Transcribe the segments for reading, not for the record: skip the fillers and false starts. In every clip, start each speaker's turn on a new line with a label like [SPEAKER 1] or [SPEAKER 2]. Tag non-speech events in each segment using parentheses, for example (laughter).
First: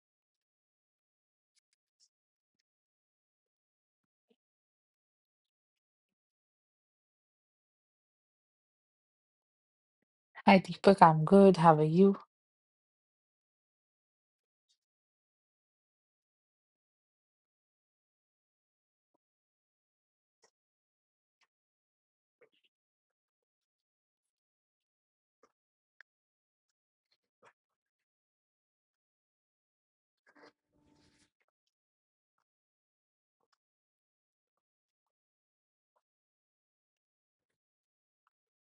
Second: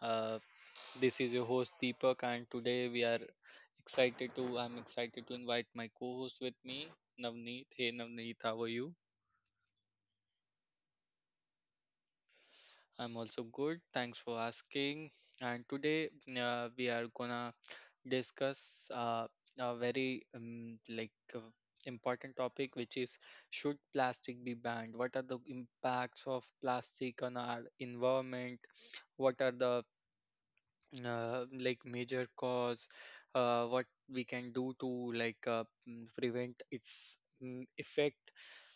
[SPEAKER 1] Uh, this is your host Deepak, and today we are excited to I'm excited to invite my co-host with me, Navneet. Hey, Navneet, how are you?
[SPEAKER 2] Hi, Deepak. I'm good. How are you?
[SPEAKER 1] I'm also good. Thanks for asking. And today we are gonna discuss a very important topic, which is, should plastic be banned? What are the impacts of plastic on our environment? What are the like major cause, what we can do to prevent its effect.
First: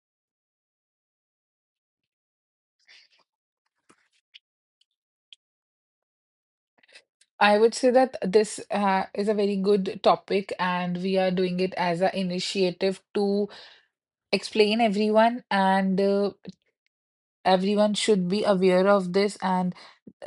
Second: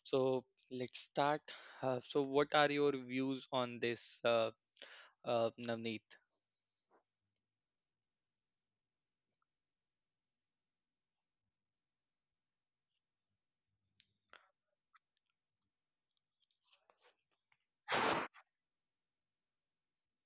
[SPEAKER 1] So let's start. So what are your views on this, Navneet?
[SPEAKER 2] I would say that this is a very good topic, and we are doing it as an initiative to explain everyone, and everyone should be aware of this. And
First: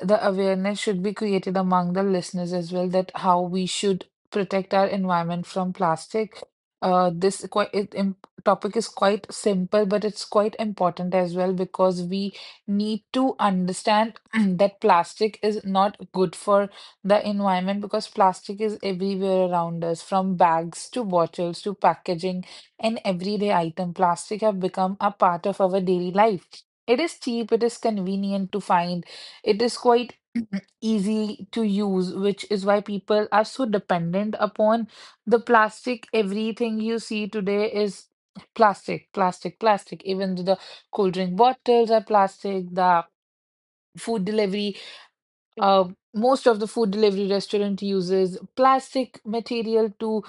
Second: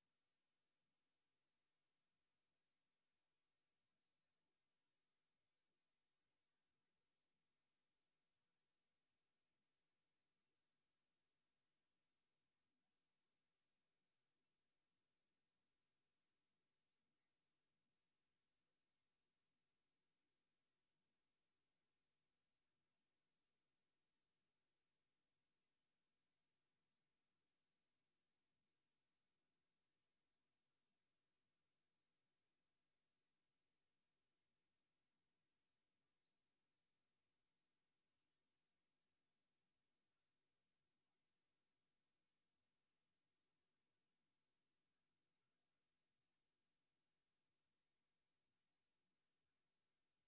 [SPEAKER 2] the awareness should be created among the listeners as well that how we should protect our environment from plastic. This quite it, im- Topic is quite simple, but it's quite important as well because we need to understand (clears throat) that plastic is not good for the environment because plastic is everywhere around us, from bags to bottles to packaging and everyday item. Plastic have become a part of our daily life. It is cheap, it is convenient to find, it is quite (clears throat) easy to use, which is why people are so dependent upon the plastic. Everything you see today is plastic, plastic, plastic. Even the cold drink bottles are plastic, the food delivery, uh, most of the food delivery restaurant uses plastic material to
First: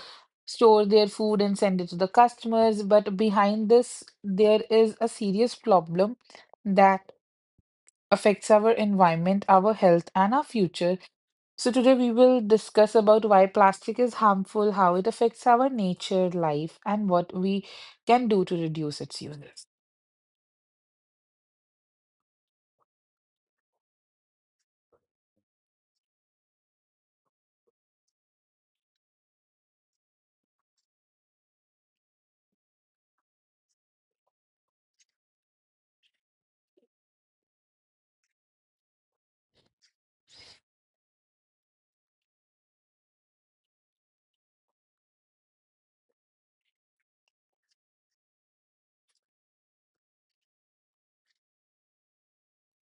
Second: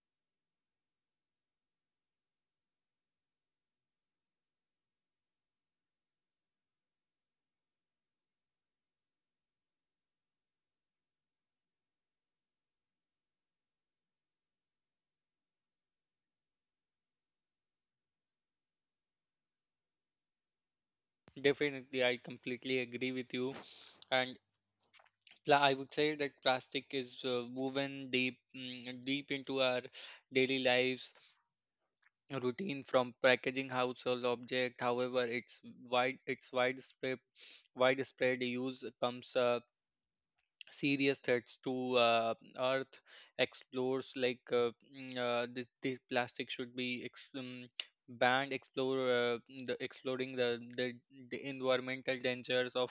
[SPEAKER 2] store their food and send it to the customers. But behind this, there is a serious problem that affects our environment, our health, and our future. So today we will discuss about why plastic is harmful, how it affects our nature, life, and what we can do to reduce its uses.
[SPEAKER 1] Definitely, I completely agree with you. And I would say that plastic is woven deep into our daily lives routine, from packaging household object. However, its wide its widespread widespread use comes serious threats to Earth. Explores this plastic should be banned. Explore the exploring the environmental dangers of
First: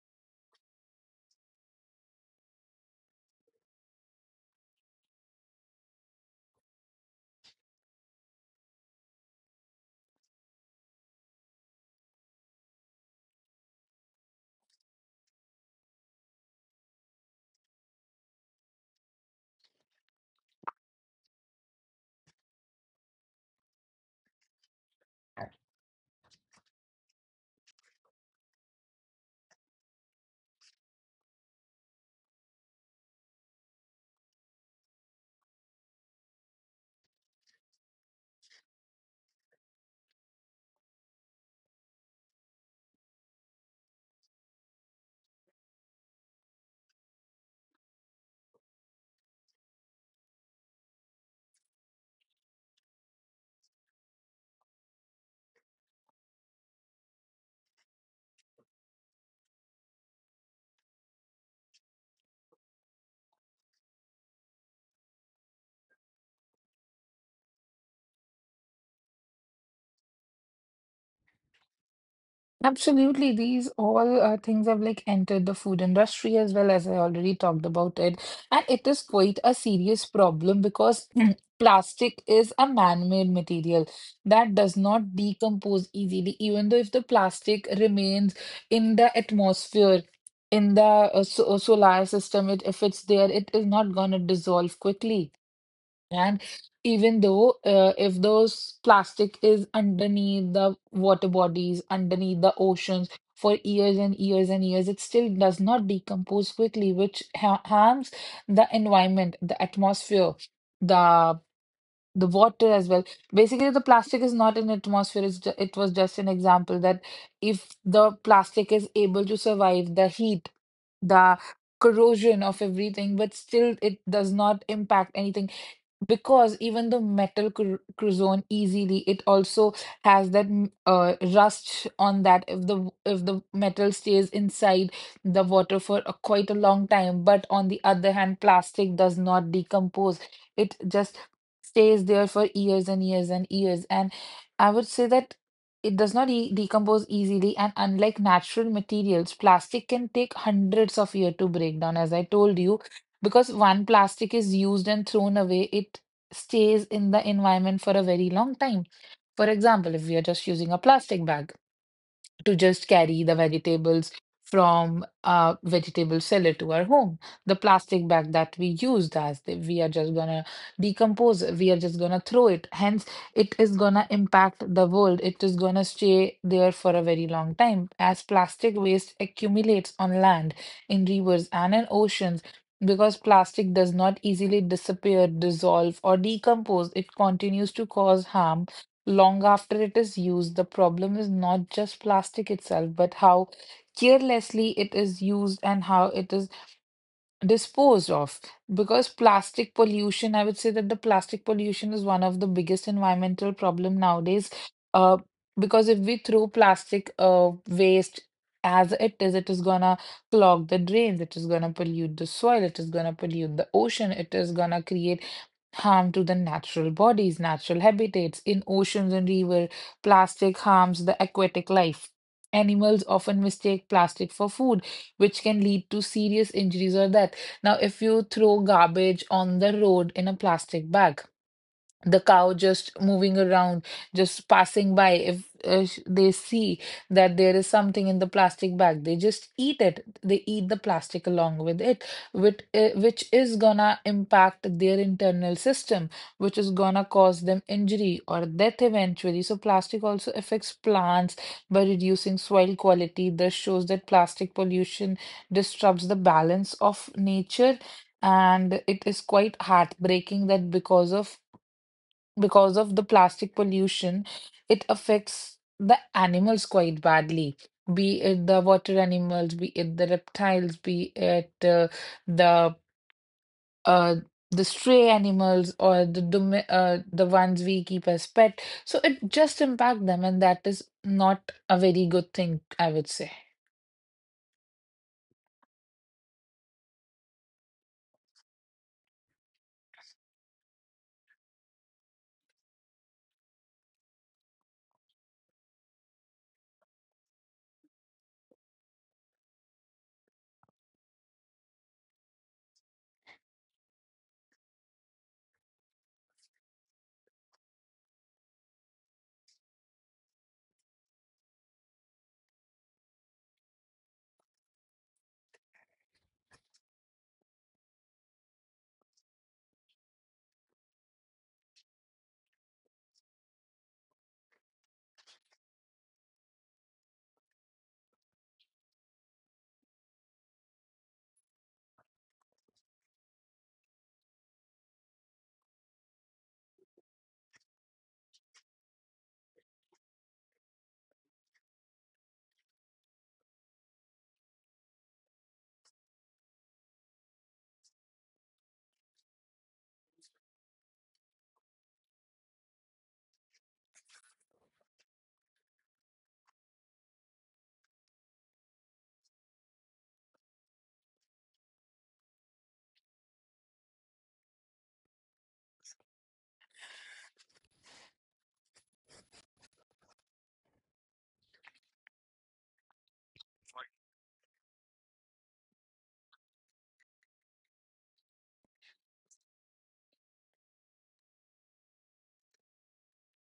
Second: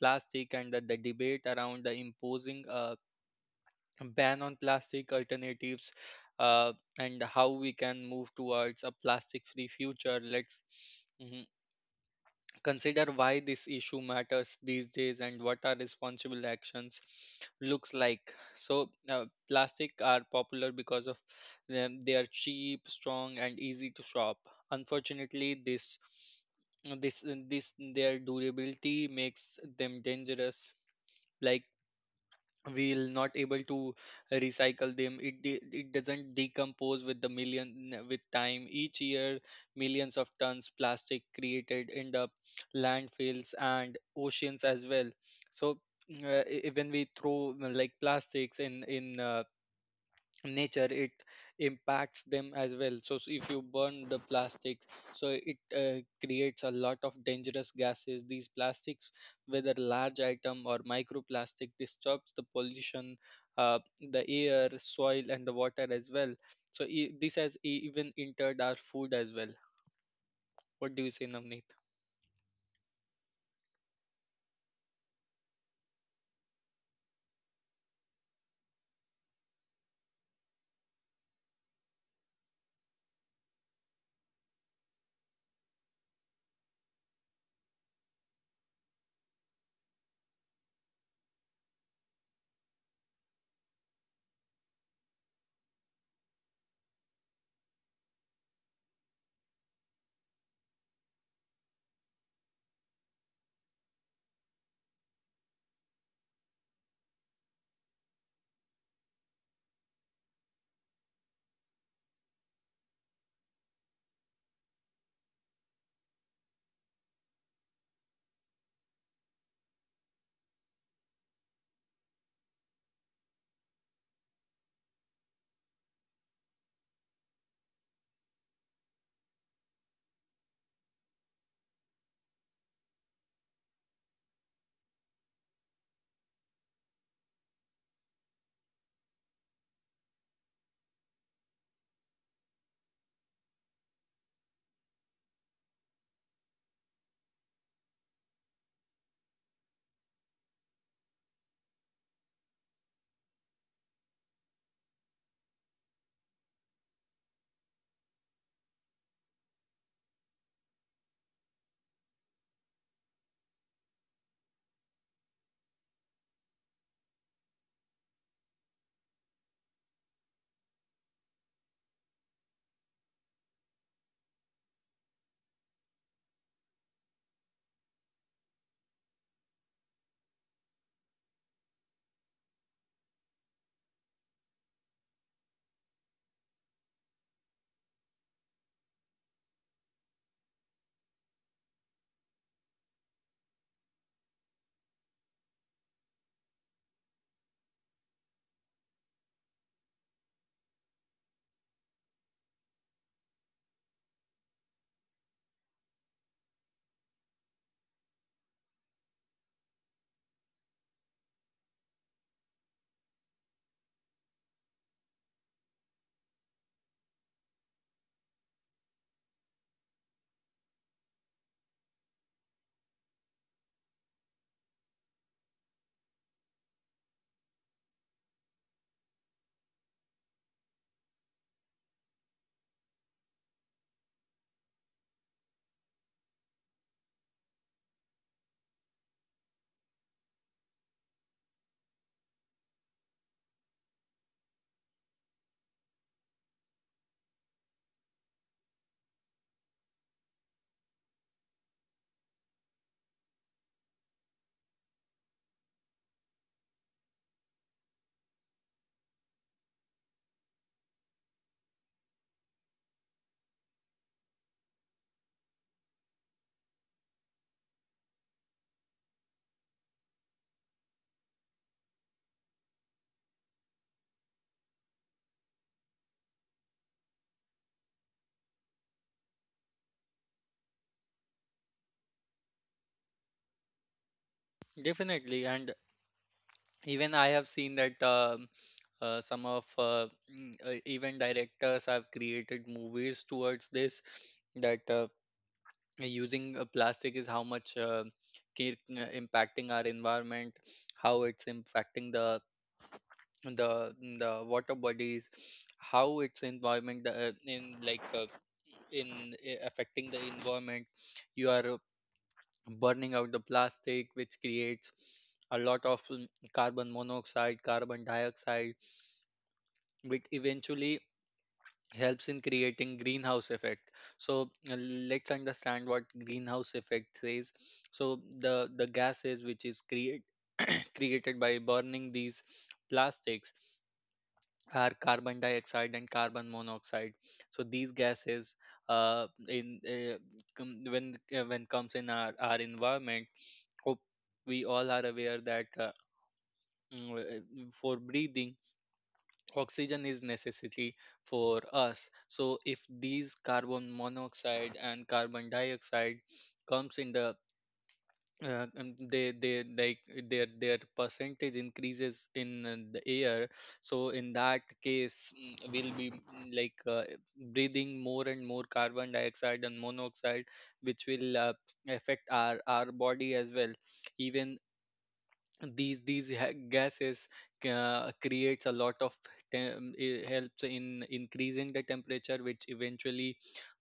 [SPEAKER 1] plastic, and the debate around the imposing ban on plastic alternatives, uh, and how we can move towards a plastic free future. Let's mhm, consider why this issue matters these days and what our responsible actions looks like. So plastic are popular because of them. They are cheap, strong and easy to shop. Unfortunately, this this their durability makes them dangerous. Like, we'll not able to recycle them. It doesn't decompose with time. Each year millions of tons plastic created end up landfills and oceans as well. So when we throw like plastics in nature, it impacts them as well. So, if you burn the plastics, so it creates a lot of dangerous gases. These plastics, whether large item or microplastic, disturbs the pollution, uh, the air, soil and the water as well. So even entered our food as well. What do you say, Namneet?
[SPEAKER 2] Absolutely, these all things have like entered the food industry as well as I already talked about it, and it is quite a serious problem because (clears throat) plastic is a man-made material that does not decompose easily. Even though if the plastic remains in the atmosphere, in the solar system, it if it's there, it is not gonna dissolve quickly. And even though if those plastic is underneath the water bodies, underneath the oceans for years and years and years, it still does not decompose quickly, which ha harms the environment, the atmosphere, the the water as well. Basically, the plastic is not in atmosphere. It's ju it was just an example that if the plastic is able to survive the heat, the corrosion of everything, but still it does not impact anything, because even the metal cruzone easily, it also has that rust on that if the if the metal stays inside the water for a, quite a long time. But on the other hand, plastic does not decompose, it just stays there for years and years and years. And I would say that it does not decompose easily, and unlike natural materials, plastic can take hundreds of years to break down. As I told you, because one plastic is used and thrown away, it stays in the environment for a very long time. For example, if we are just using a plastic bag to just carry the vegetables from a vegetable seller to our home. The plastic bag that we used as the, we are just gonna decompose, we are just gonna throw it. Hence, it is gonna impact the world. It is gonna stay there for a very long time. As plastic waste accumulates on land, in rivers and in oceans, because plastic does not easily disappear, dissolve, or decompose, it continues to cause harm long after it is used. The problem is not just plastic itself, but how carelessly it is used and how it is disposed of. Because plastic pollution, I would say that the plastic pollution is one of the biggest environmental problem nowadays. Uh, because if we throw plastic waste as it is gonna clog the drains, it is gonna pollute the soil, it is gonna pollute the ocean, it is gonna create harm to the natural bodies, natural habitats in oceans and river. Plastic harms the aquatic life. Animals often mistake plastic for food, which can lead to serious injuries or death. Now, if you throw garbage on the road in a plastic bag, the cow just moving around, just passing by, if they see that there is something in the plastic bag, they just eat it, they eat the plastic along with it, which is gonna impact their internal system, which is gonna cause them injury or death eventually. So plastic also affects plants by reducing soil quality. This shows that plastic pollution disrupts the balance of nature, and it is quite heartbreaking that because of the plastic pollution, it affects the animals quite badly. Be it the water animals, be it the reptiles, be it the uh, the stray animals or the the ones we keep as pet. So it just impact them, and that is not a very good thing, I would say.
[SPEAKER 1] Definitely. And even I have seen that some of even directors have created movies towards this, that using plastic is how much impacting our environment, how it's impacting the the water bodies, how it's environment the, in like in affecting the environment. You are burning out the plastic, which creates a lot of carbon monoxide, carbon dioxide, which eventually helps in creating greenhouse effect. So let's understand what greenhouse effect is. So the gases which is create, (clears throat) created by burning these plastics are carbon dioxide and carbon monoxide. So these gases uh, in uh, when comes in our environment, hope we all are aware that for breathing, oxygen is necessity for us. So if these carbon monoxide and carbon dioxide comes in the they like their percentage increases in the air, so in that case we'll be breathing more and more carbon dioxide and monoxide, which will affect our body as well. Even these gases creates a lot of it helps in increasing the temperature, which eventually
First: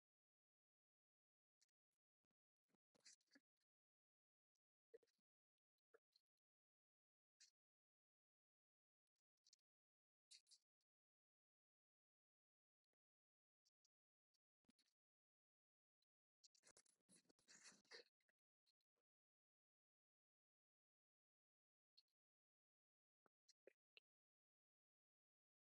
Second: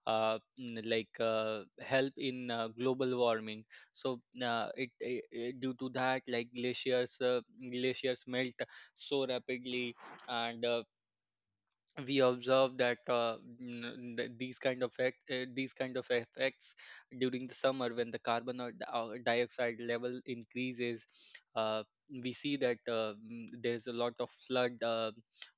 [SPEAKER 1] help in global warming. So it due to that like glaciers melt so rapidly. And we observe that these kind of effects during the summer, when the dioxide level increases, uh, we see that there is a lot of flood, uh,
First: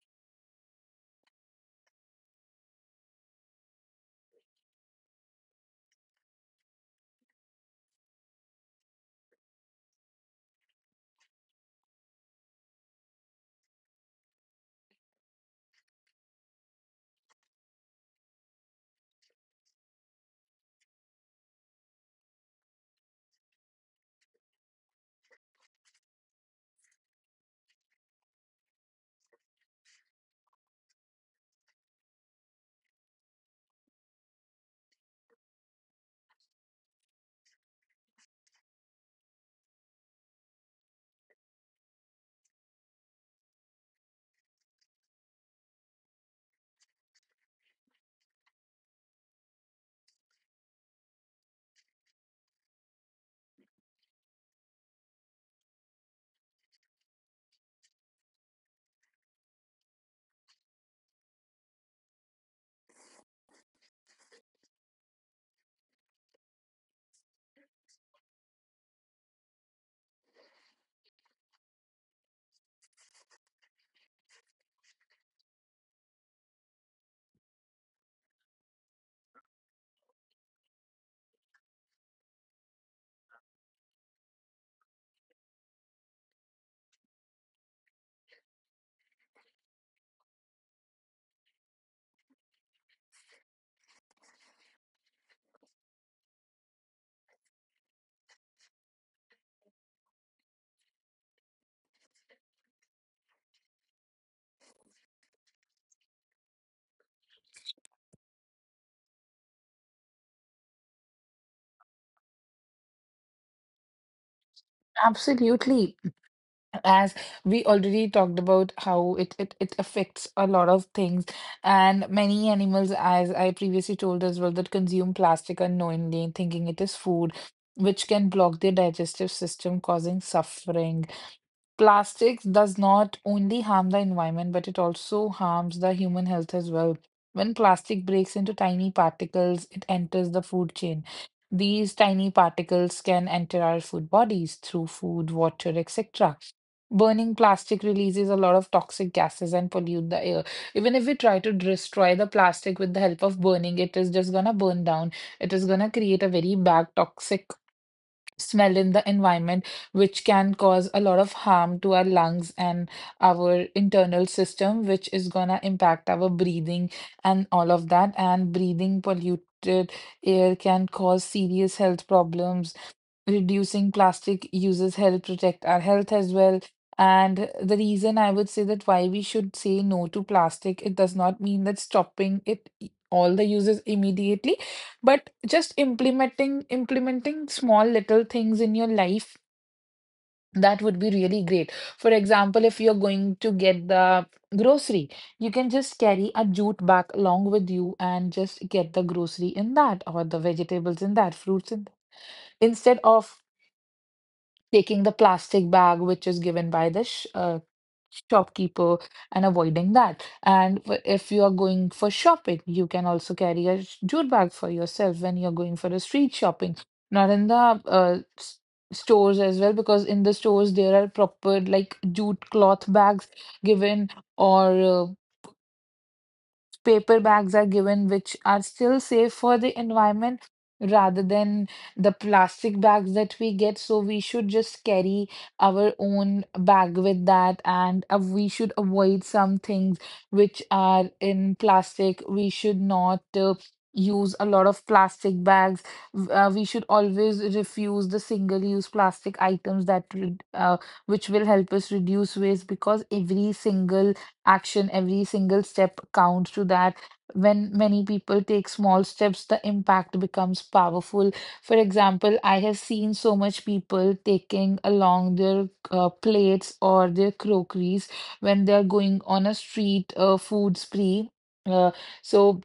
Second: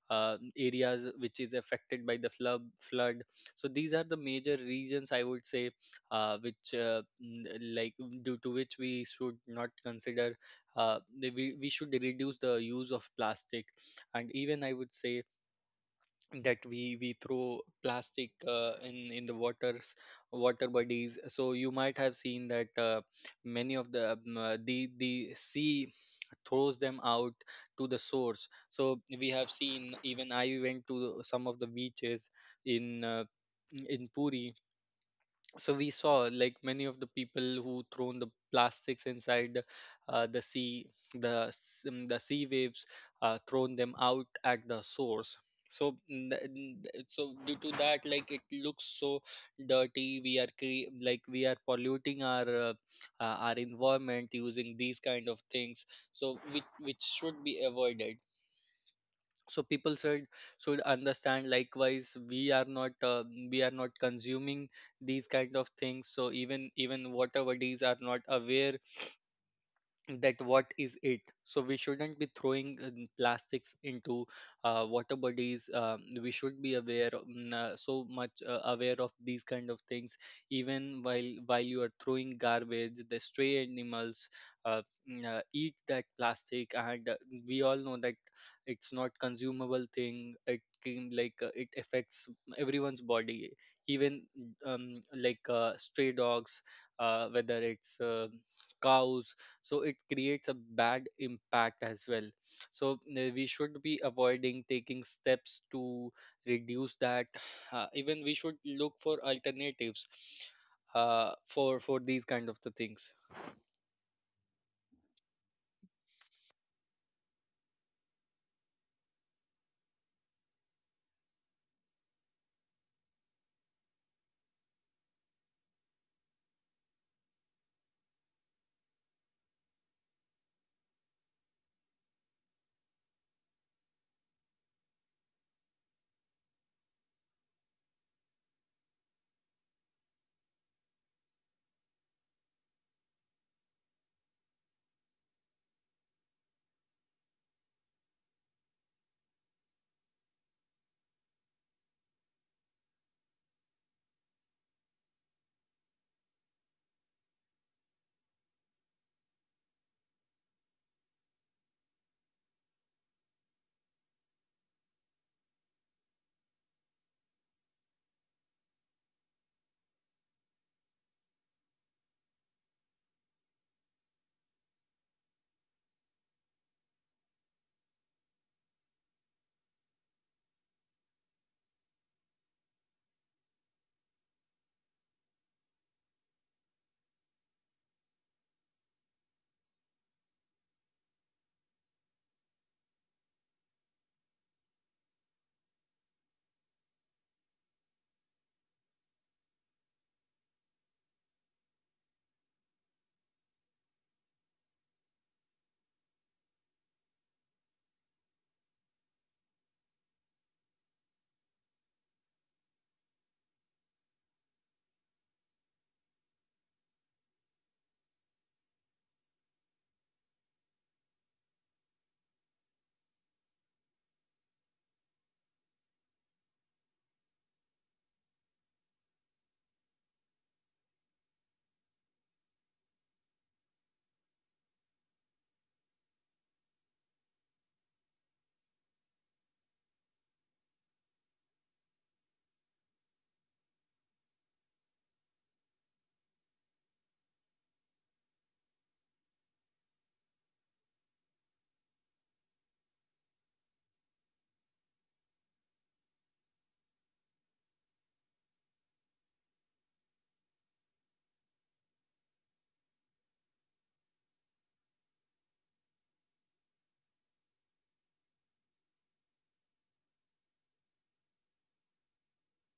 [SPEAKER 1] uh, areas which is affected by the flood. So these are the major reasons I would say, which mm, like due to which we should not consider, uh, we should reduce the use of plastic. And even I would say that we throw plastic in the water bodies. So you might have seen that many of the the sea throws them out to the source. So we have seen, even I went to some of the beaches in uh, in Puri. So we saw, like, many of the people who thrown the plastics inside the sea. The the sea waves thrown them out at the source. So so due to that, like, it looks so dirty. Like, we are polluting our environment using these kind of things, so which should be avoided. So people should understand likewise. We are not we are not consuming these kind of things. So even, even water bodies are not aware that what is it. So we shouldn't be throwing plastics into water bodies. We should be aware, so much aware of these kind of things. Even while you are throwing garbage, the stray animals uh, eat that plastic. And we all know that it's not consumable thing. It can, it affects everyone's body. Even stray dogs, whether it's cows, so it creates a bad impact as well. So we should be avoiding, taking steps to reduce that. Even we should look for alternatives, for these kind of the things.
[SPEAKER 2] Absolutely. As we already talked about how it affects a lot of things and many animals, as I previously told as well, that consume plastic unknowingly thinking it is food, which can block their digestive system, causing suffering. Plastics does not only harm the environment, but it also harms the human health as well. When plastic breaks into tiny particles, it enters the food chain. These tiny particles can enter our food bodies through food, water, etc. Burning plastic releases a lot of toxic gases and pollute the air. Even if we try to destroy the plastic with the help of burning, it is just gonna burn down. It is gonna create a very bad toxic smell in the environment, which can cause a lot of harm to our lungs and our internal system, which is gonna impact our breathing and all of that. And breathing polluted air can cause serious health problems. Reducing plastic uses help protect our health as well. And the reason I would say that why we should say no to plastic, it does not mean that stopping all the uses immediately, but just implementing small little things in your life, that would be really great. For example, if you're going to get the grocery, you can just carry a jute bag along with you and just get the grocery in that, or the vegetables in that, fruits in that, instead of taking the plastic bag which is given by the sh shopkeeper and avoiding that. And if you are going for shopping, you can also carry a jute bag for yourself when you're going for a street shopping, not in the stores as well, because in the stores there are proper like jute cloth bags given, or paper bags are given, which are still safe for the environment rather than the plastic bags that we get. So we should just carry our own bag with that, and we should avoid some things which are in plastic. We should not. Use a lot of plastic bags. We should always refuse the single use plastic items that would, which will help us reduce waste, because every single action, every single step counts to that. When many people take small steps, the impact becomes powerful. For example, I have seen so much people taking along their plates or their crockeries when they're going on a street food spree. Uh, so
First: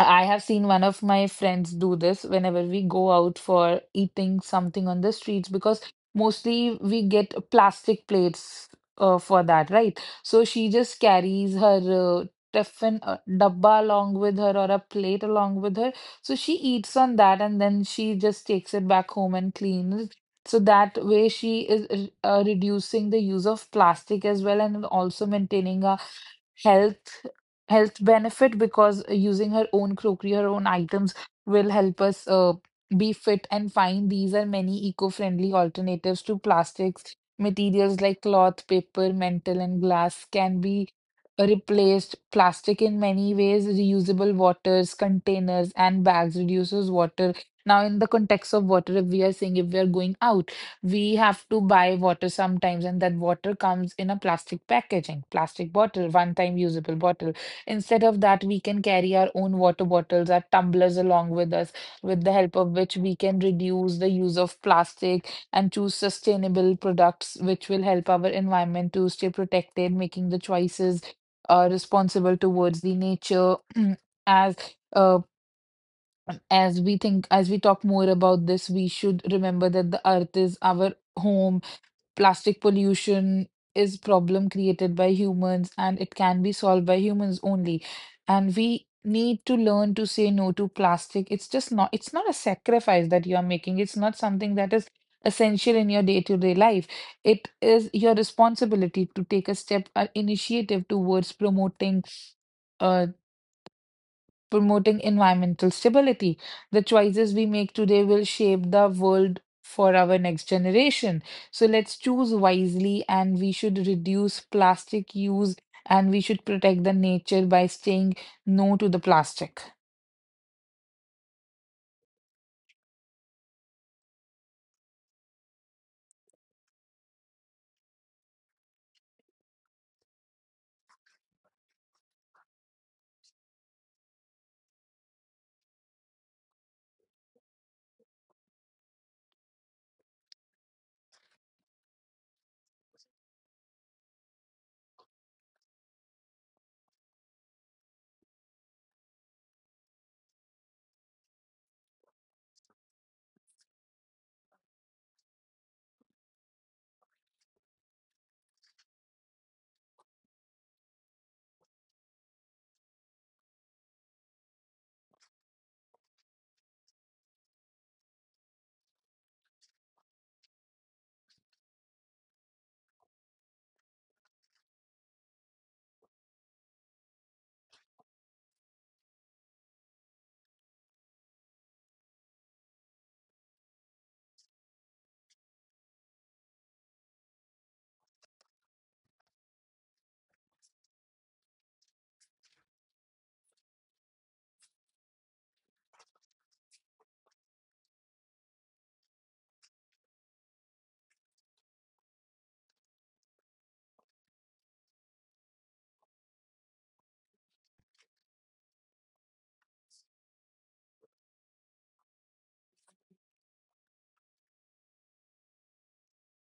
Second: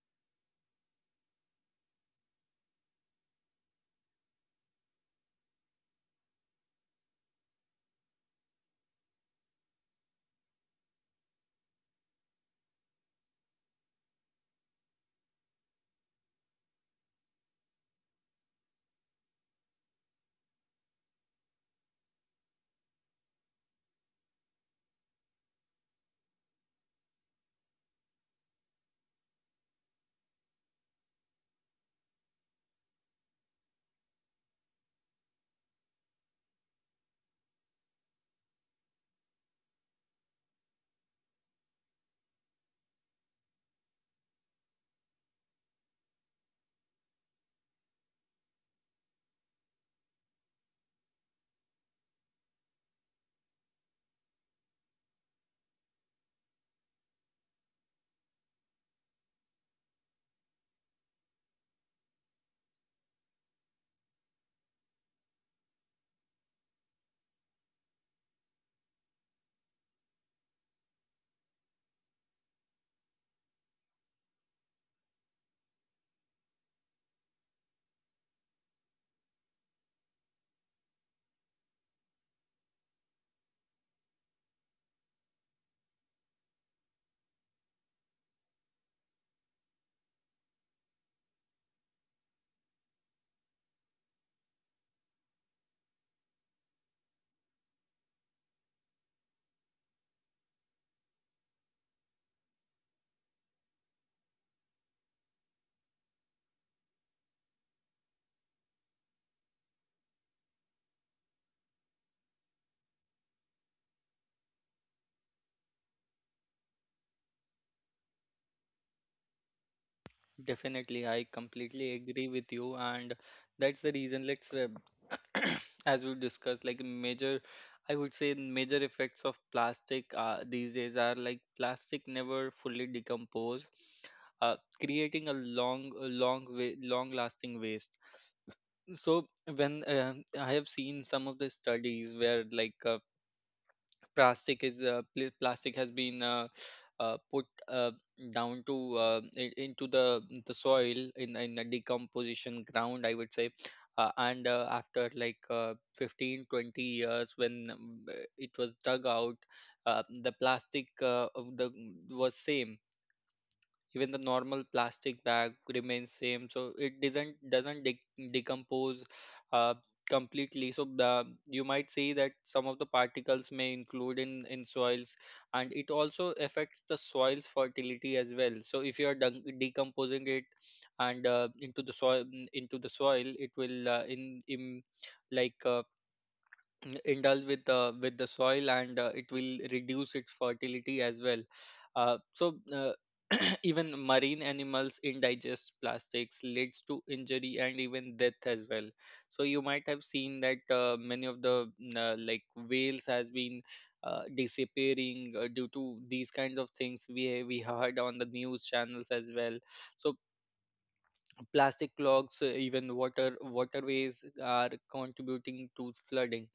[SPEAKER 2] I have seen one of my friends do this whenever we go out for eating something on the streets, because mostly we get plastic plates for that, right? So she just carries her tiffin dabba along with her, or a plate along with her. So she eats on that and then she just takes it back home and cleans it. So that way she is reducing the use of plastic as well, and also maintaining a health health benefit, because using her own crockery, her own items will help us be fit and fine. These are many eco-friendly alternatives to plastics. Materials like cloth, paper, metal, and glass can be replaced. Plastic in many ways, reusable waters, containers, and bags reduces water. Now, in the context of water, if we are saying if we are going out, we have to buy water sometimes, and that water comes in a plastic packaging, plastic bottle, one-time usable bottle. Instead of that, we can carry our own water bottles, our tumblers along with us, with the help of which we can reduce the use of plastic and choose sustainable products, which will help our environment to stay protected, making the choices responsible towards the nature. (clears throat) As uh, as we think, as we talk more about this, we should remember that the earth is our home. Plastic pollution is problem created by humans, and it can be solved by humans only. And we need to learn to say no to plastic. It's just not, it's not a sacrifice that you are making, it's not something that is essential in your day-to-day life. It is your responsibility to take a step or initiative towards uh, promoting environmental stability. The choices we make today will shape the world for our next generation. So let's choose wisely and we should reduce plastic use and we should protect the nature by saying no to the plastic.
[SPEAKER 1] Definitely, I completely agree with you, and that's the reason. Let's, (coughs) (clears throat) as we discussed, like major, I would say major effects of plastic these days are like, plastic never fully decompose, creating long-lasting waste. So when I have seen some of the studies where plastic has been put down to into the soil in a decomposition ground, I would say. And After like 15 20 years, when it was dug out, the plastic of the was same. Even the normal plastic bag remains same. So it doesn't decompose uh, completely. So you might see that some of the particles may include in soils, and it also affects the soil's fertility as well. So if you are decomposing it and into the soil into the soil, it will like uh, indulge with the soil, and it will reduce its fertility as well. uh, so uh, (clears throat) Even marine animals indigest plastics, leads to injury and even death as well. So you might have seen that many of the like whales has been disappearing due to these kinds of things. We heard on the news channels as well. So plastic clogs, even waterways are contributing to flooding.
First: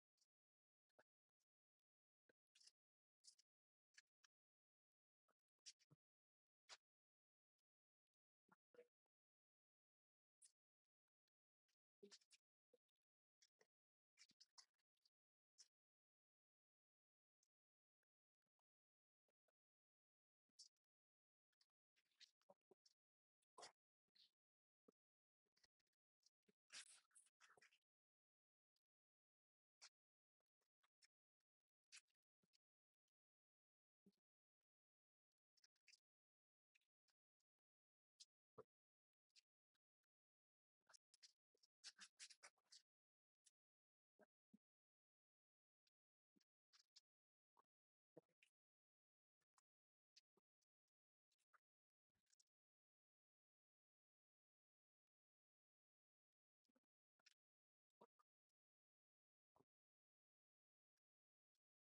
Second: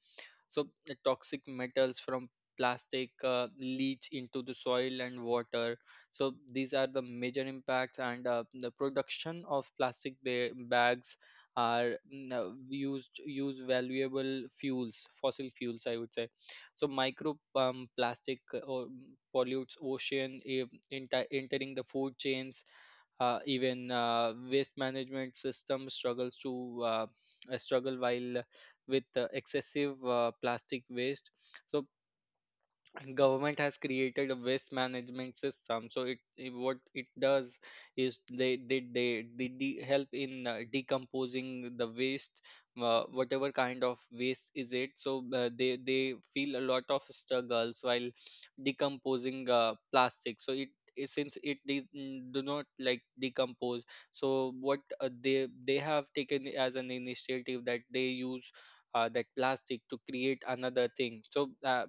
[SPEAKER 1] So the toxic metals from plastic leach into the soil and water. So these are the major impacts. And the production of bags are use valuable fuels, fossil fuels I would say. So micro plastic pollutes ocean, entering the food chains. Even waste management system struggle while with excessive plastic waste. So government has created a waste management system. So what it does is they help in decomposing the waste, whatever kind of waste is it. So they feel a lot of struggles while decomposing plastic. So since it do not like decompose. So what they have taken as an initiative, that they use that plastic to create another thing. So uh,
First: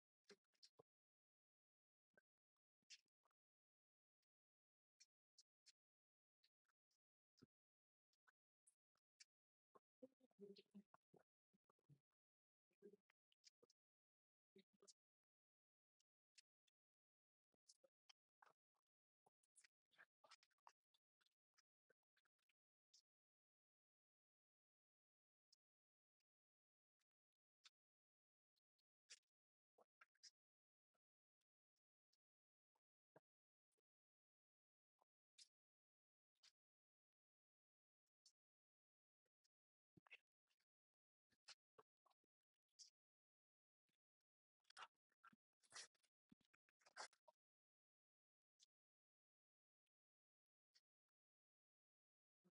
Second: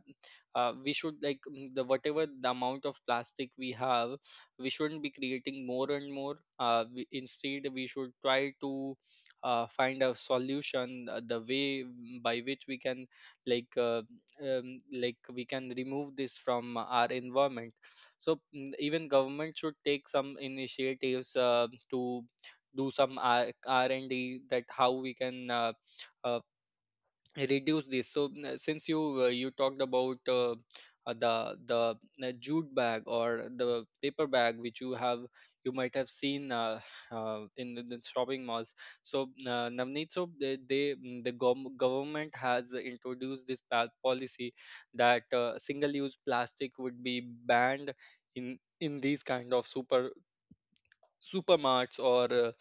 [SPEAKER 1] uh, we should, like, the, whatever the amount of plastic we have, we shouldn't be creating more and more. Instead, we should try to find a solution, the way by which we can like uh, like, we can remove this from our environment. So even government should take some initiatives to do some R&D, that how we can uh, reduce this. So since you talked about the jute bag or the paper bag, which you have, you might have seen in the shopping malls. So Navneet, so they mm, the gov- government has introduced this policy that single use plastic would be banned in these kind of supermarts or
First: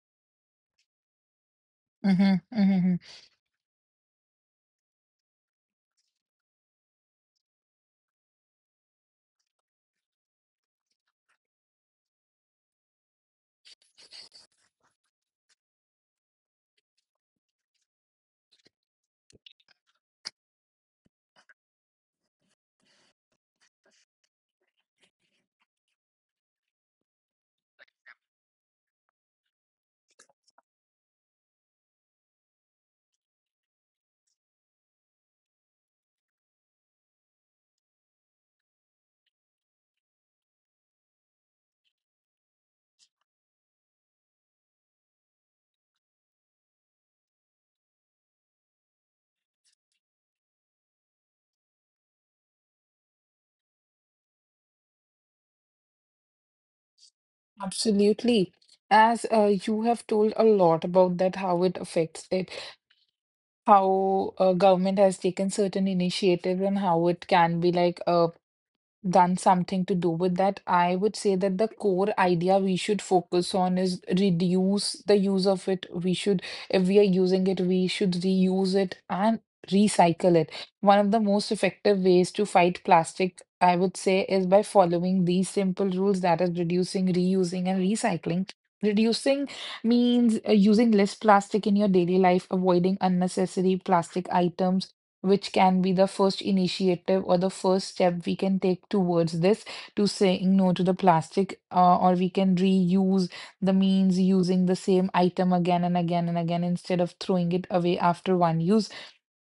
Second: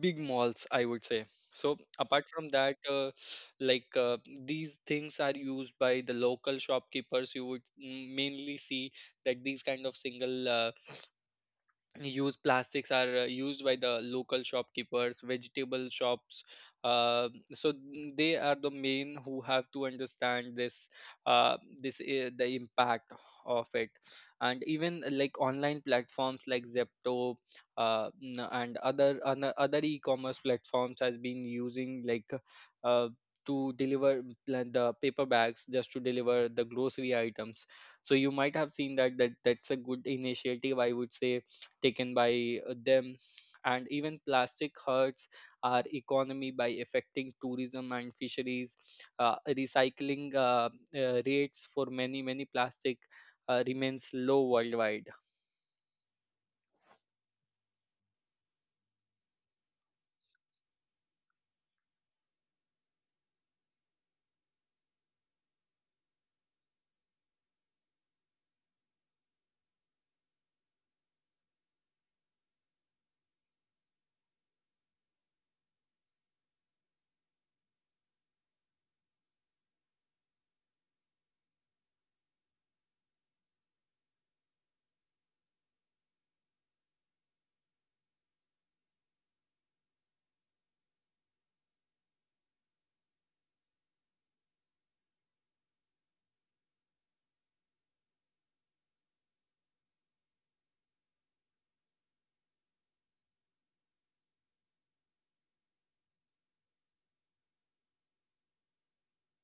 [SPEAKER 1] big malls, I would say. So apart
[SPEAKER 2] hmm
[SPEAKER 1] from that,
[SPEAKER 2] hmm
[SPEAKER 1] like uh, these things are used by the local shopkeepers. You would mainly see that these kind of single used plastics are used by the local shopkeepers, vegetable shops. They are the main who have to understand this, this The impact of it. And even like online platforms like Zepto, and other e-commerce platforms has been using uh, to deliver the paper bags just to deliver the grocery items. So you might have seen that that's a good initiative, I would say, taken by them. And even plastic hurts our economy by affecting tourism and fisheries. Recycling rates for many, many plastic remains low worldwide.
[SPEAKER 2] Absolutely. As you have told a lot about that, how it affects it, how government has taken certain initiatives and how it can be like done something to do with that, I would say that the core idea we should focus on is reduce the use of it. If we are using it, we should reuse it and recycle it. One of the most effective ways to fight plastic, I would say, is by following these simple rules that is reducing, reusing, and recycling. Reducing means using less plastic in your daily life, avoiding unnecessary plastic items, which can be the first initiative or the first step we can take towards this to saying no to the plastic, or we can reuse the means using the same item again and again and again instead of throwing it away after one use.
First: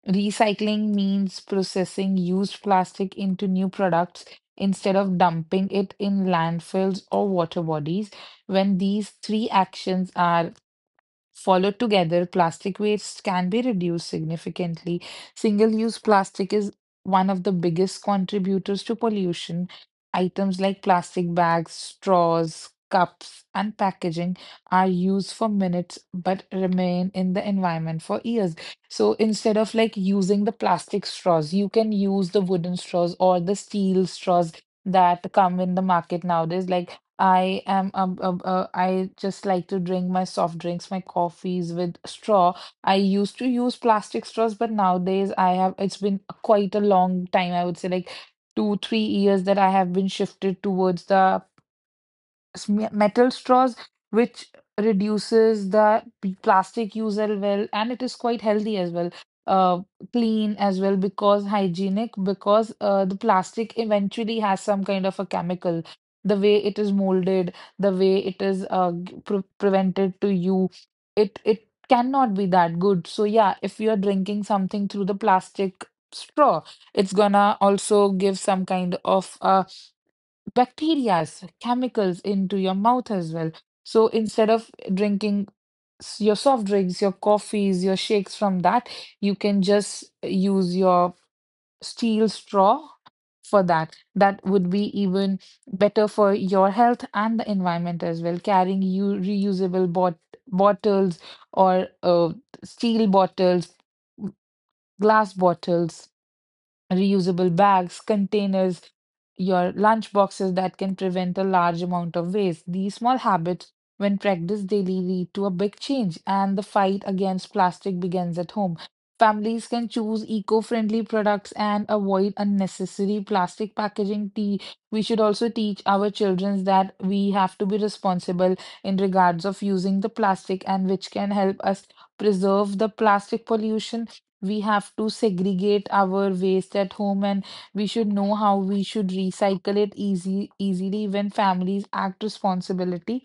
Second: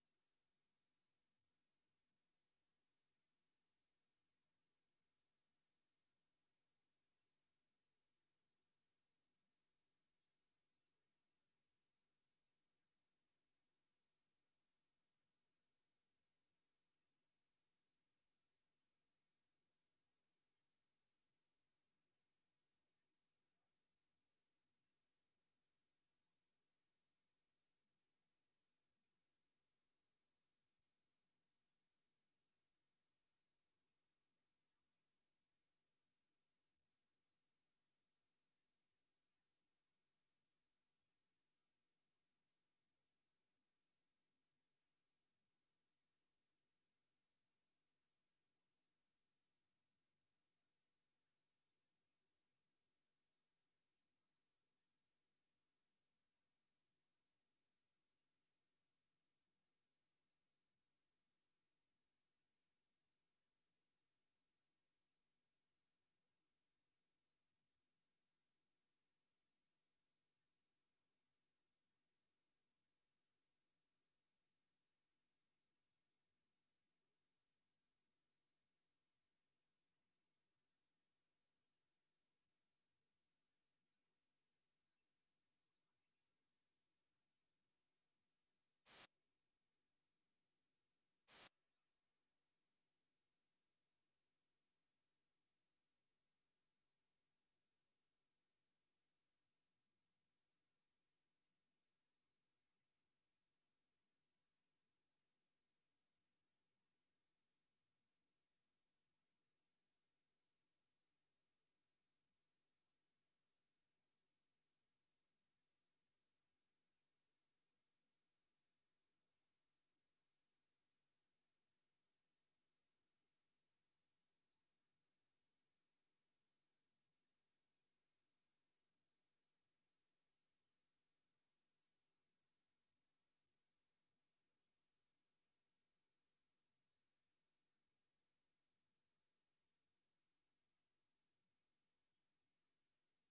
[SPEAKER 2] Recycling means processing used plastic into new products instead of dumping it in landfills or water bodies. When these three actions are followed together, plastic waste can be reduced significantly. Single-use plastic is one of the biggest contributors to pollution. Items like plastic bags, straws, cups, and packaging are used for minutes but remain in the environment for years. So instead of like using the plastic straws, you can use the wooden straws or the steel straws that come in the market nowadays. Like I am I just like to drink my soft drinks, my coffees with straw. I used to use plastic straws, but nowadays I have it's been quite a long time, I would say like 2, 3 years that I have been shifted towards the metal straws, which reduces the plastic use as well, and it is quite healthy as well. Uh, Clean as well because hygienic because the plastic eventually has some kind of a chemical. The way it is molded, the way it is prevented to you, it cannot be that good. So yeah, if you are drinking something through the plastic straw, it's gonna also give some kind of bacteria's chemicals into your mouth as well. So instead of drinking your soft drinks, your coffees, your shakes from that, you can just use your steel straw for that. That would be even better for your health and the environment as well. Carrying you reusable bottles or steel bottles, glass bottles, reusable bags, containers, your lunch boxes that can prevent a large amount of waste. These small habits, when practiced daily, lead to a big change, and the fight against plastic begins at home. Families can choose eco friendly products and avoid unnecessary plastic packaging. Tea. We should also teach our children that we have to be responsible in regards of using the plastic and which can help us preserve the plastic pollution. We have to segregate our waste at home and we should know how we should recycle it easy easily. When families act responsibility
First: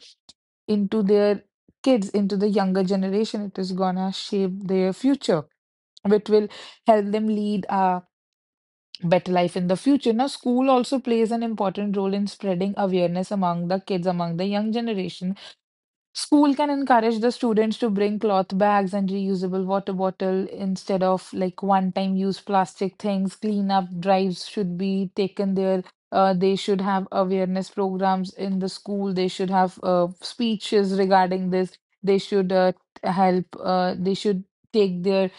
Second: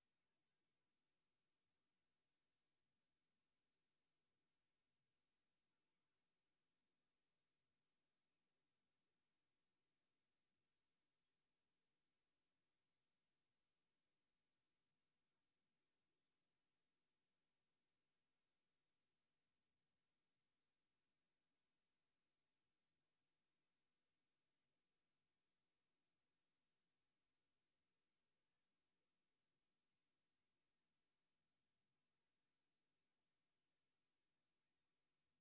[SPEAKER 2] into their kids, into the younger generation, it is gonna shape their future which will help them lead a better life in the future. Now, school also plays an important role in spreading awareness among the kids, among the young generation. School can encourage the students to bring cloth bags and reusable water bottle instead of like one-time use plastic things. Cleanup drives should be taken there. They should have awareness programs in the school. They should have speeches regarding this. They should help. They should take their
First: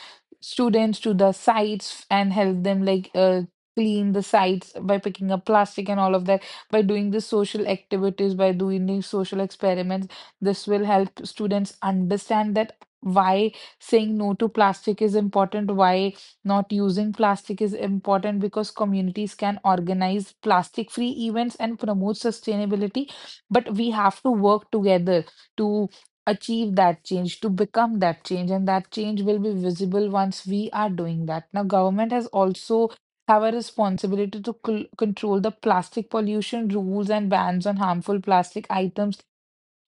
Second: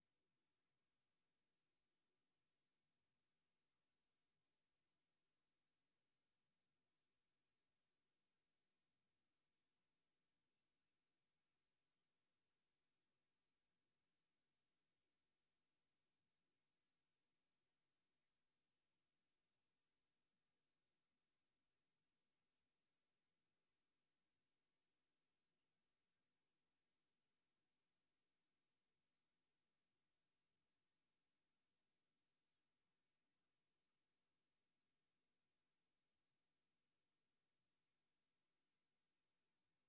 [SPEAKER 2] students to the sites and help them like clean the sites by picking up plastic and all of that. By doing the social activities, by doing these social experiments, this will help students understand that why saying no to plastic is important, why not using plastic is important, because communities can organize plastic free events and promote sustainability. But we have to work together to achieve that change, to become that change, and that change will be visible once we are doing that. Now government has also have a responsibility to control the plastic pollution. Rules and bans on harmful plastic items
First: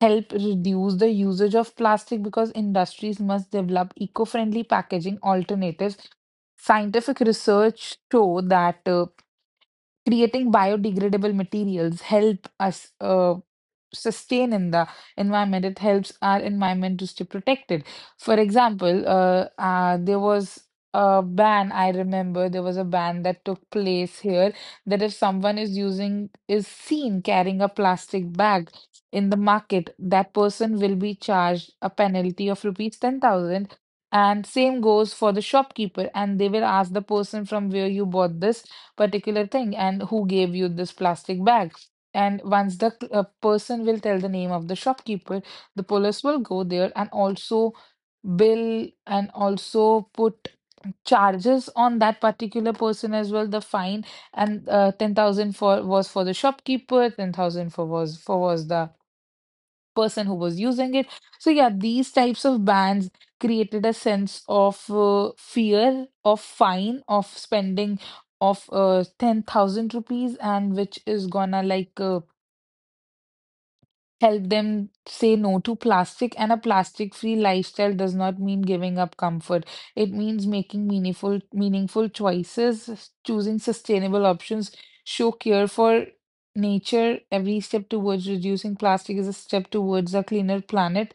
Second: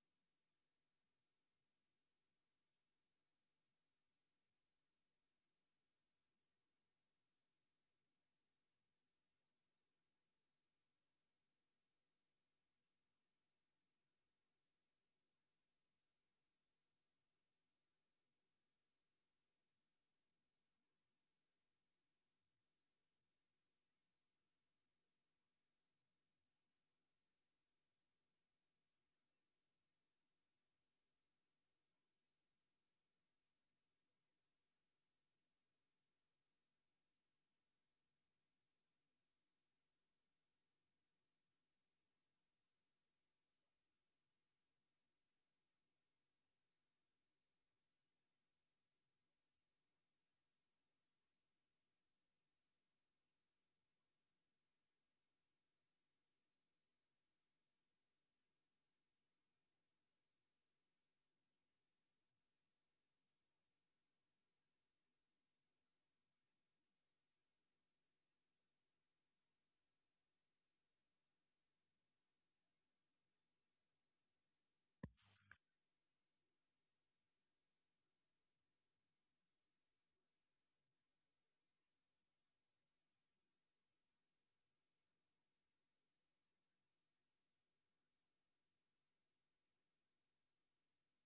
[SPEAKER 2] help reduce the usage of plastic because industries must develop eco-friendly packaging alternatives. Scientific research show that creating biodegradable materials help us sustain in the environment. It helps our environment to stay protected. For example, there was a ban. I remember there was a ban that took place here that if someone is using is seen carrying a plastic bag in the market, that person will be charged a penalty of rupees 10,000. And same goes for the shopkeeper, and they will ask the person from where you bought this particular thing and who gave you this plastic bag. And once the person will tell the name of the shopkeeper, the police will go there and also bill and also put charges on that particular person as well, the fine. And 10,000 for was for the shopkeeper, 10,000 for was the person who was using it. So yeah, these types of bans created a sense of fear of fine of spending of 10,000 rupees and which is gonna like help them say no to plastic, and a plastic-free lifestyle does not mean giving up comfort. It means making meaningful choices, choosing sustainable options, show care for nature. Every step towards reducing plastic is a step towards a cleaner planet.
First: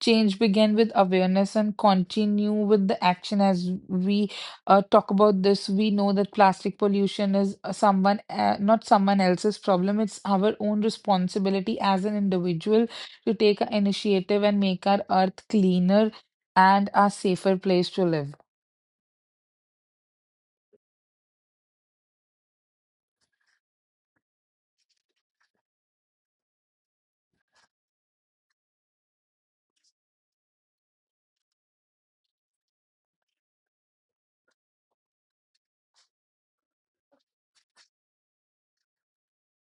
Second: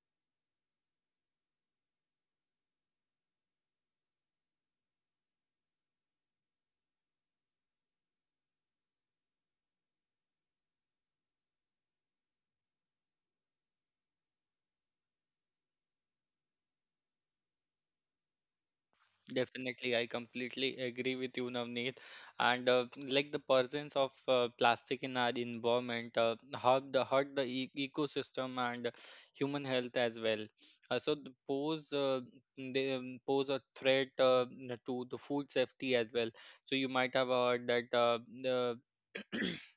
[SPEAKER 2] Change begin with awareness and continue with the action. As we talk about this, we know that plastic pollution is not someone else's problem. It's our own responsibility as an individual to take an initiative and make our earth cleaner and a safer place to live.
[SPEAKER 1] Definitely, I completely agree with you, Navneet. And like the presence of plastic in our environment hurt the e ecosystem and human health as well. So they pose a threat to the food safety as well. So you might have heard that the (clears throat)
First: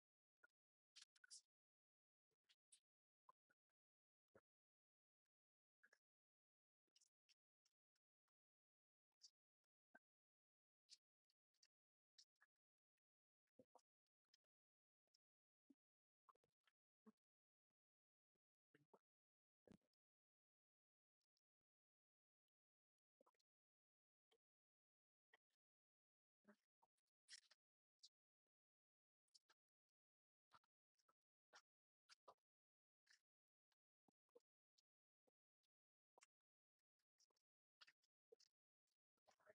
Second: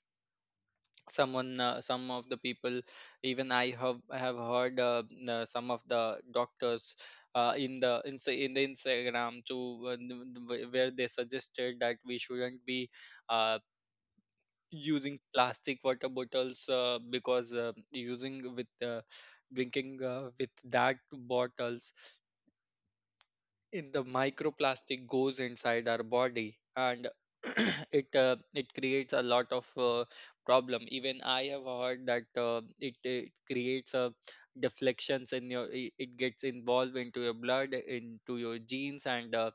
[SPEAKER 1] some of the people. Even I have heard some of the doctors in the Instagram to n- n- wh- where they suggested that we shouldn't be uh, using plastic water bottles because using with drinking with that bottles, in the microplastic goes inside our body, and (clears throat) it creates a lot of problem. Even I have heard that it creates deflections in your it gets involved into your blood, into your genes, and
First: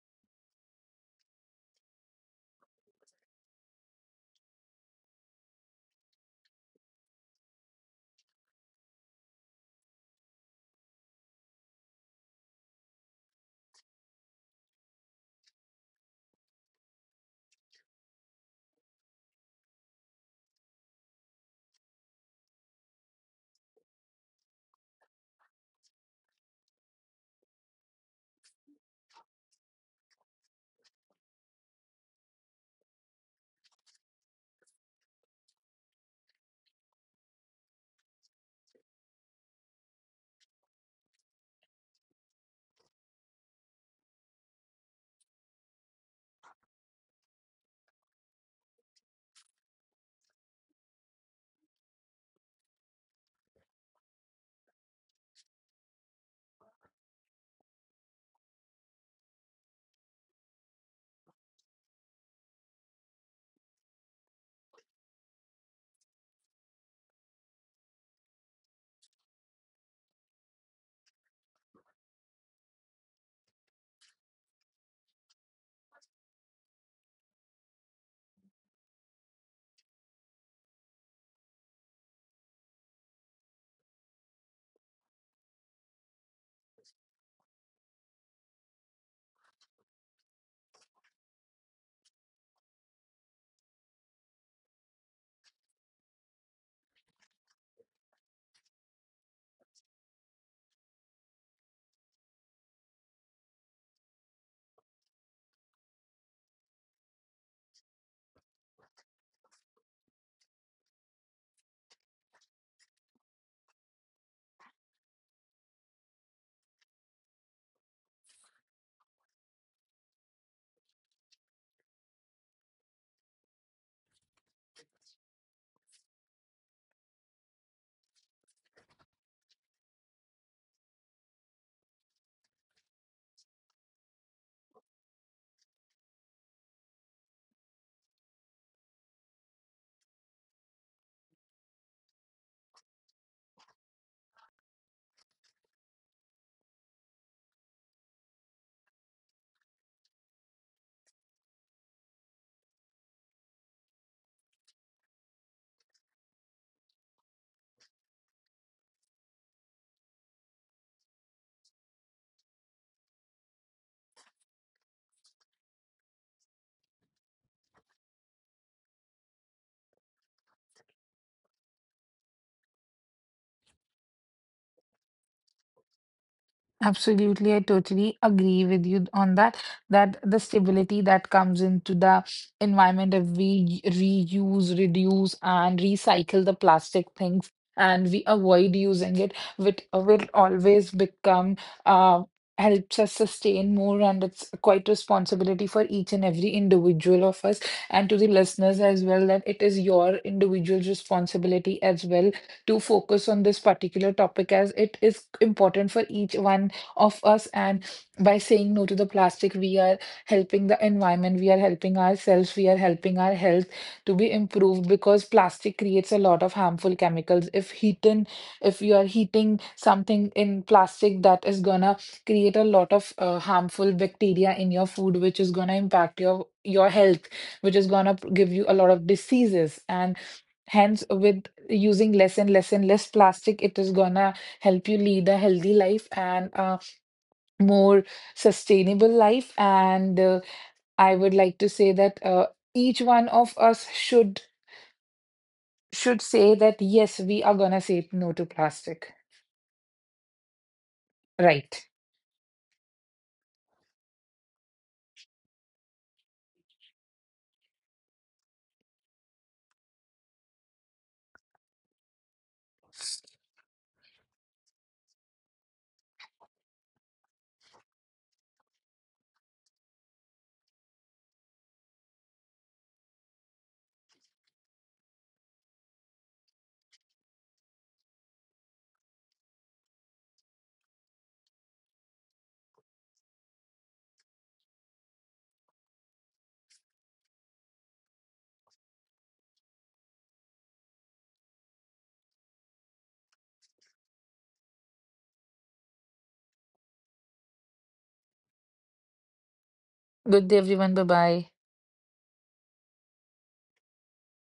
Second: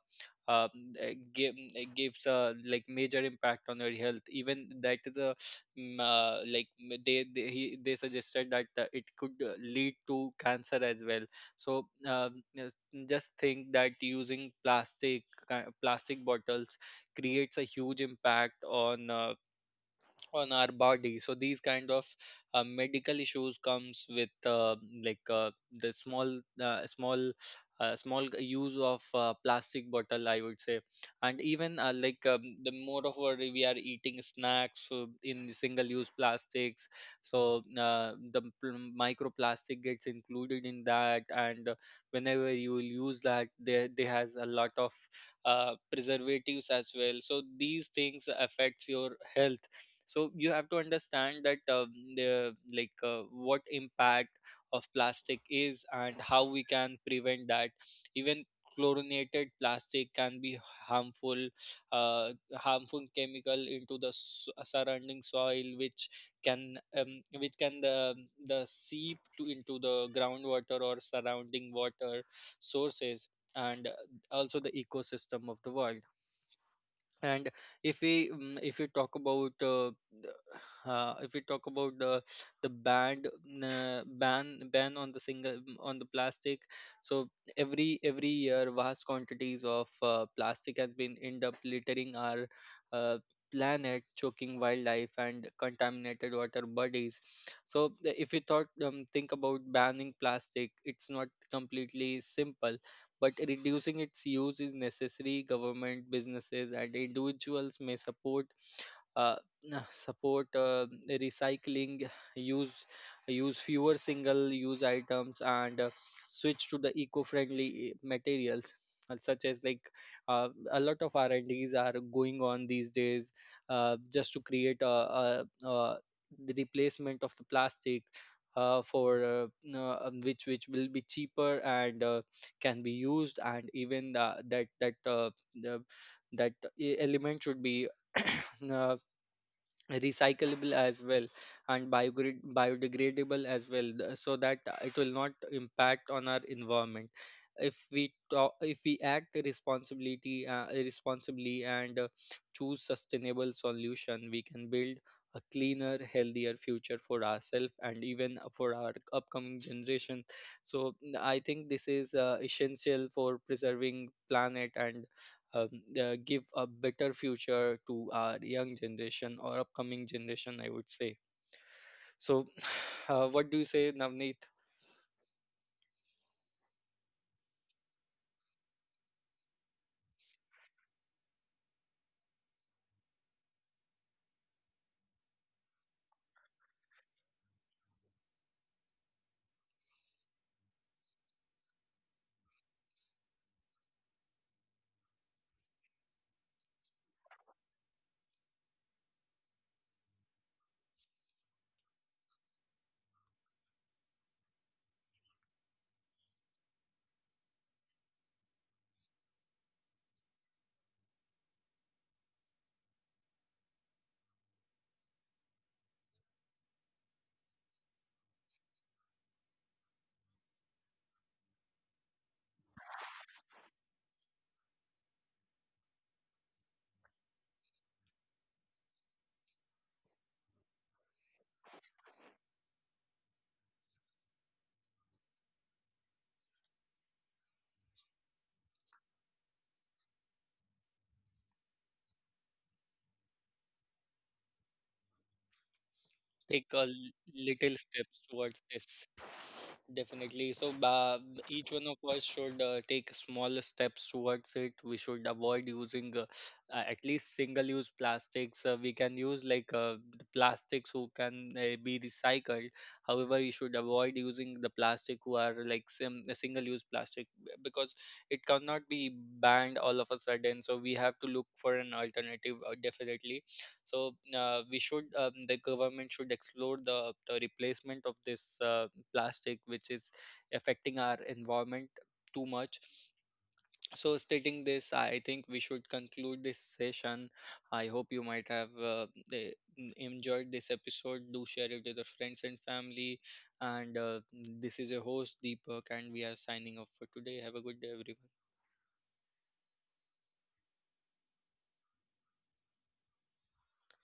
[SPEAKER 1] um, it gives a like major impact on your health. Even that is a like they suggested that it could lead to cancer as well. So just think that using plastic bottles creates a huge impact on our body. So these kind of medical issues comes with like uh, the small use of plastic bottle, I would say. And even the more of what we are eating snacks in single use plastics, so microplastic gets included in that, and whenever you will use that, there has a lot of preservatives as well. So these things affects your health, so you have to understand that the like what impact of plastic is and how we can prevent that. Even chlorinated plastic can be harmful uh, harmful chemical into the surrounding soil, which can the seep to into the groundwater or surrounding water sources, and also the ecosystem of the world. And if we mm, if we talk about the- if we talk about the banned ban on the on the plastic. So every year, vast quantities of plastic has been end up littering our uh, planet, choking wildlife and contaminated water bodies. So if you thought think about banning plastic, it's not completely simple, but reducing its use is necessary. Government, businesses, and individuals may support uh, (sniffs) support recycling, use use fewer single-use items, and switch to the eco-friendly materials. Such as a lot of R&Ds are going on these days, just to create a the replacement of the plastic for which will be cheaper and can be used. And even that element should be (clears throat) uh, recyclable as well, and biodegradable as well, so that it will not impact on our environment. If we act responsibility responsibly and choose sustainable solution, we can build a cleaner, healthier future for ourselves and even for our upcoming generation. So I think this is essential for preserving planet, and um, give a better future to our young generation or upcoming generation, I would say. So, (sighs) what do you say, Navneet?
[SPEAKER 2] Absolutely, I totally agree with you on that. That the stability that comes into the environment if we reuse, reduce, and recycle the plastic things and we avoid using it, which will always become uh helps us sustain more, and it's quite responsibility for each and every individual of us and to the listeners as well that it is your individual responsibility as well to focus on this particular topic as it is important for each one of us. And by saying no to the plastic, we are helping the environment, we are helping ourselves, we are helping our health to be improved because plastic creates a lot of harmful chemicals. If heating, if you are heating something in plastic, that is gonna create a lot of harmful bacteria in your food which is gonna impact your health, which is gonna give you a lot of diseases. And hence with using less and less and less plastic, it is gonna help you lead a healthy life and more sustainable life. And I would like to say that each one of us should
[SPEAKER 1] Take a
[SPEAKER 2] say that yes, we
[SPEAKER 1] little
[SPEAKER 2] are gonna
[SPEAKER 1] steps
[SPEAKER 2] say
[SPEAKER 1] towards
[SPEAKER 2] no to
[SPEAKER 1] this.
[SPEAKER 2] plastic.
[SPEAKER 1] Definitely. So, each one of
[SPEAKER 2] Right.
[SPEAKER 1] us should take small steps towards it. We should avoid using at least single-use plastics. We can use the plastics who can be recycled. However, we should avoid using the plastic who are like sim single-use plastic, because it cannot be banned all of a sudden. So we have to look for an alternative, definitely. So we should the government should explore the replacement of this. Plastic which is affecting our environment too much. So, stating this, I think we should conclude this session. I hope you might have eh, enjoyed this episode. Do share it with your friends and family. And this is your host Deepak, and we are signing off for today. Have a good day, everyone.
[SPEAKER 2] Good day, everyone. Bye bye.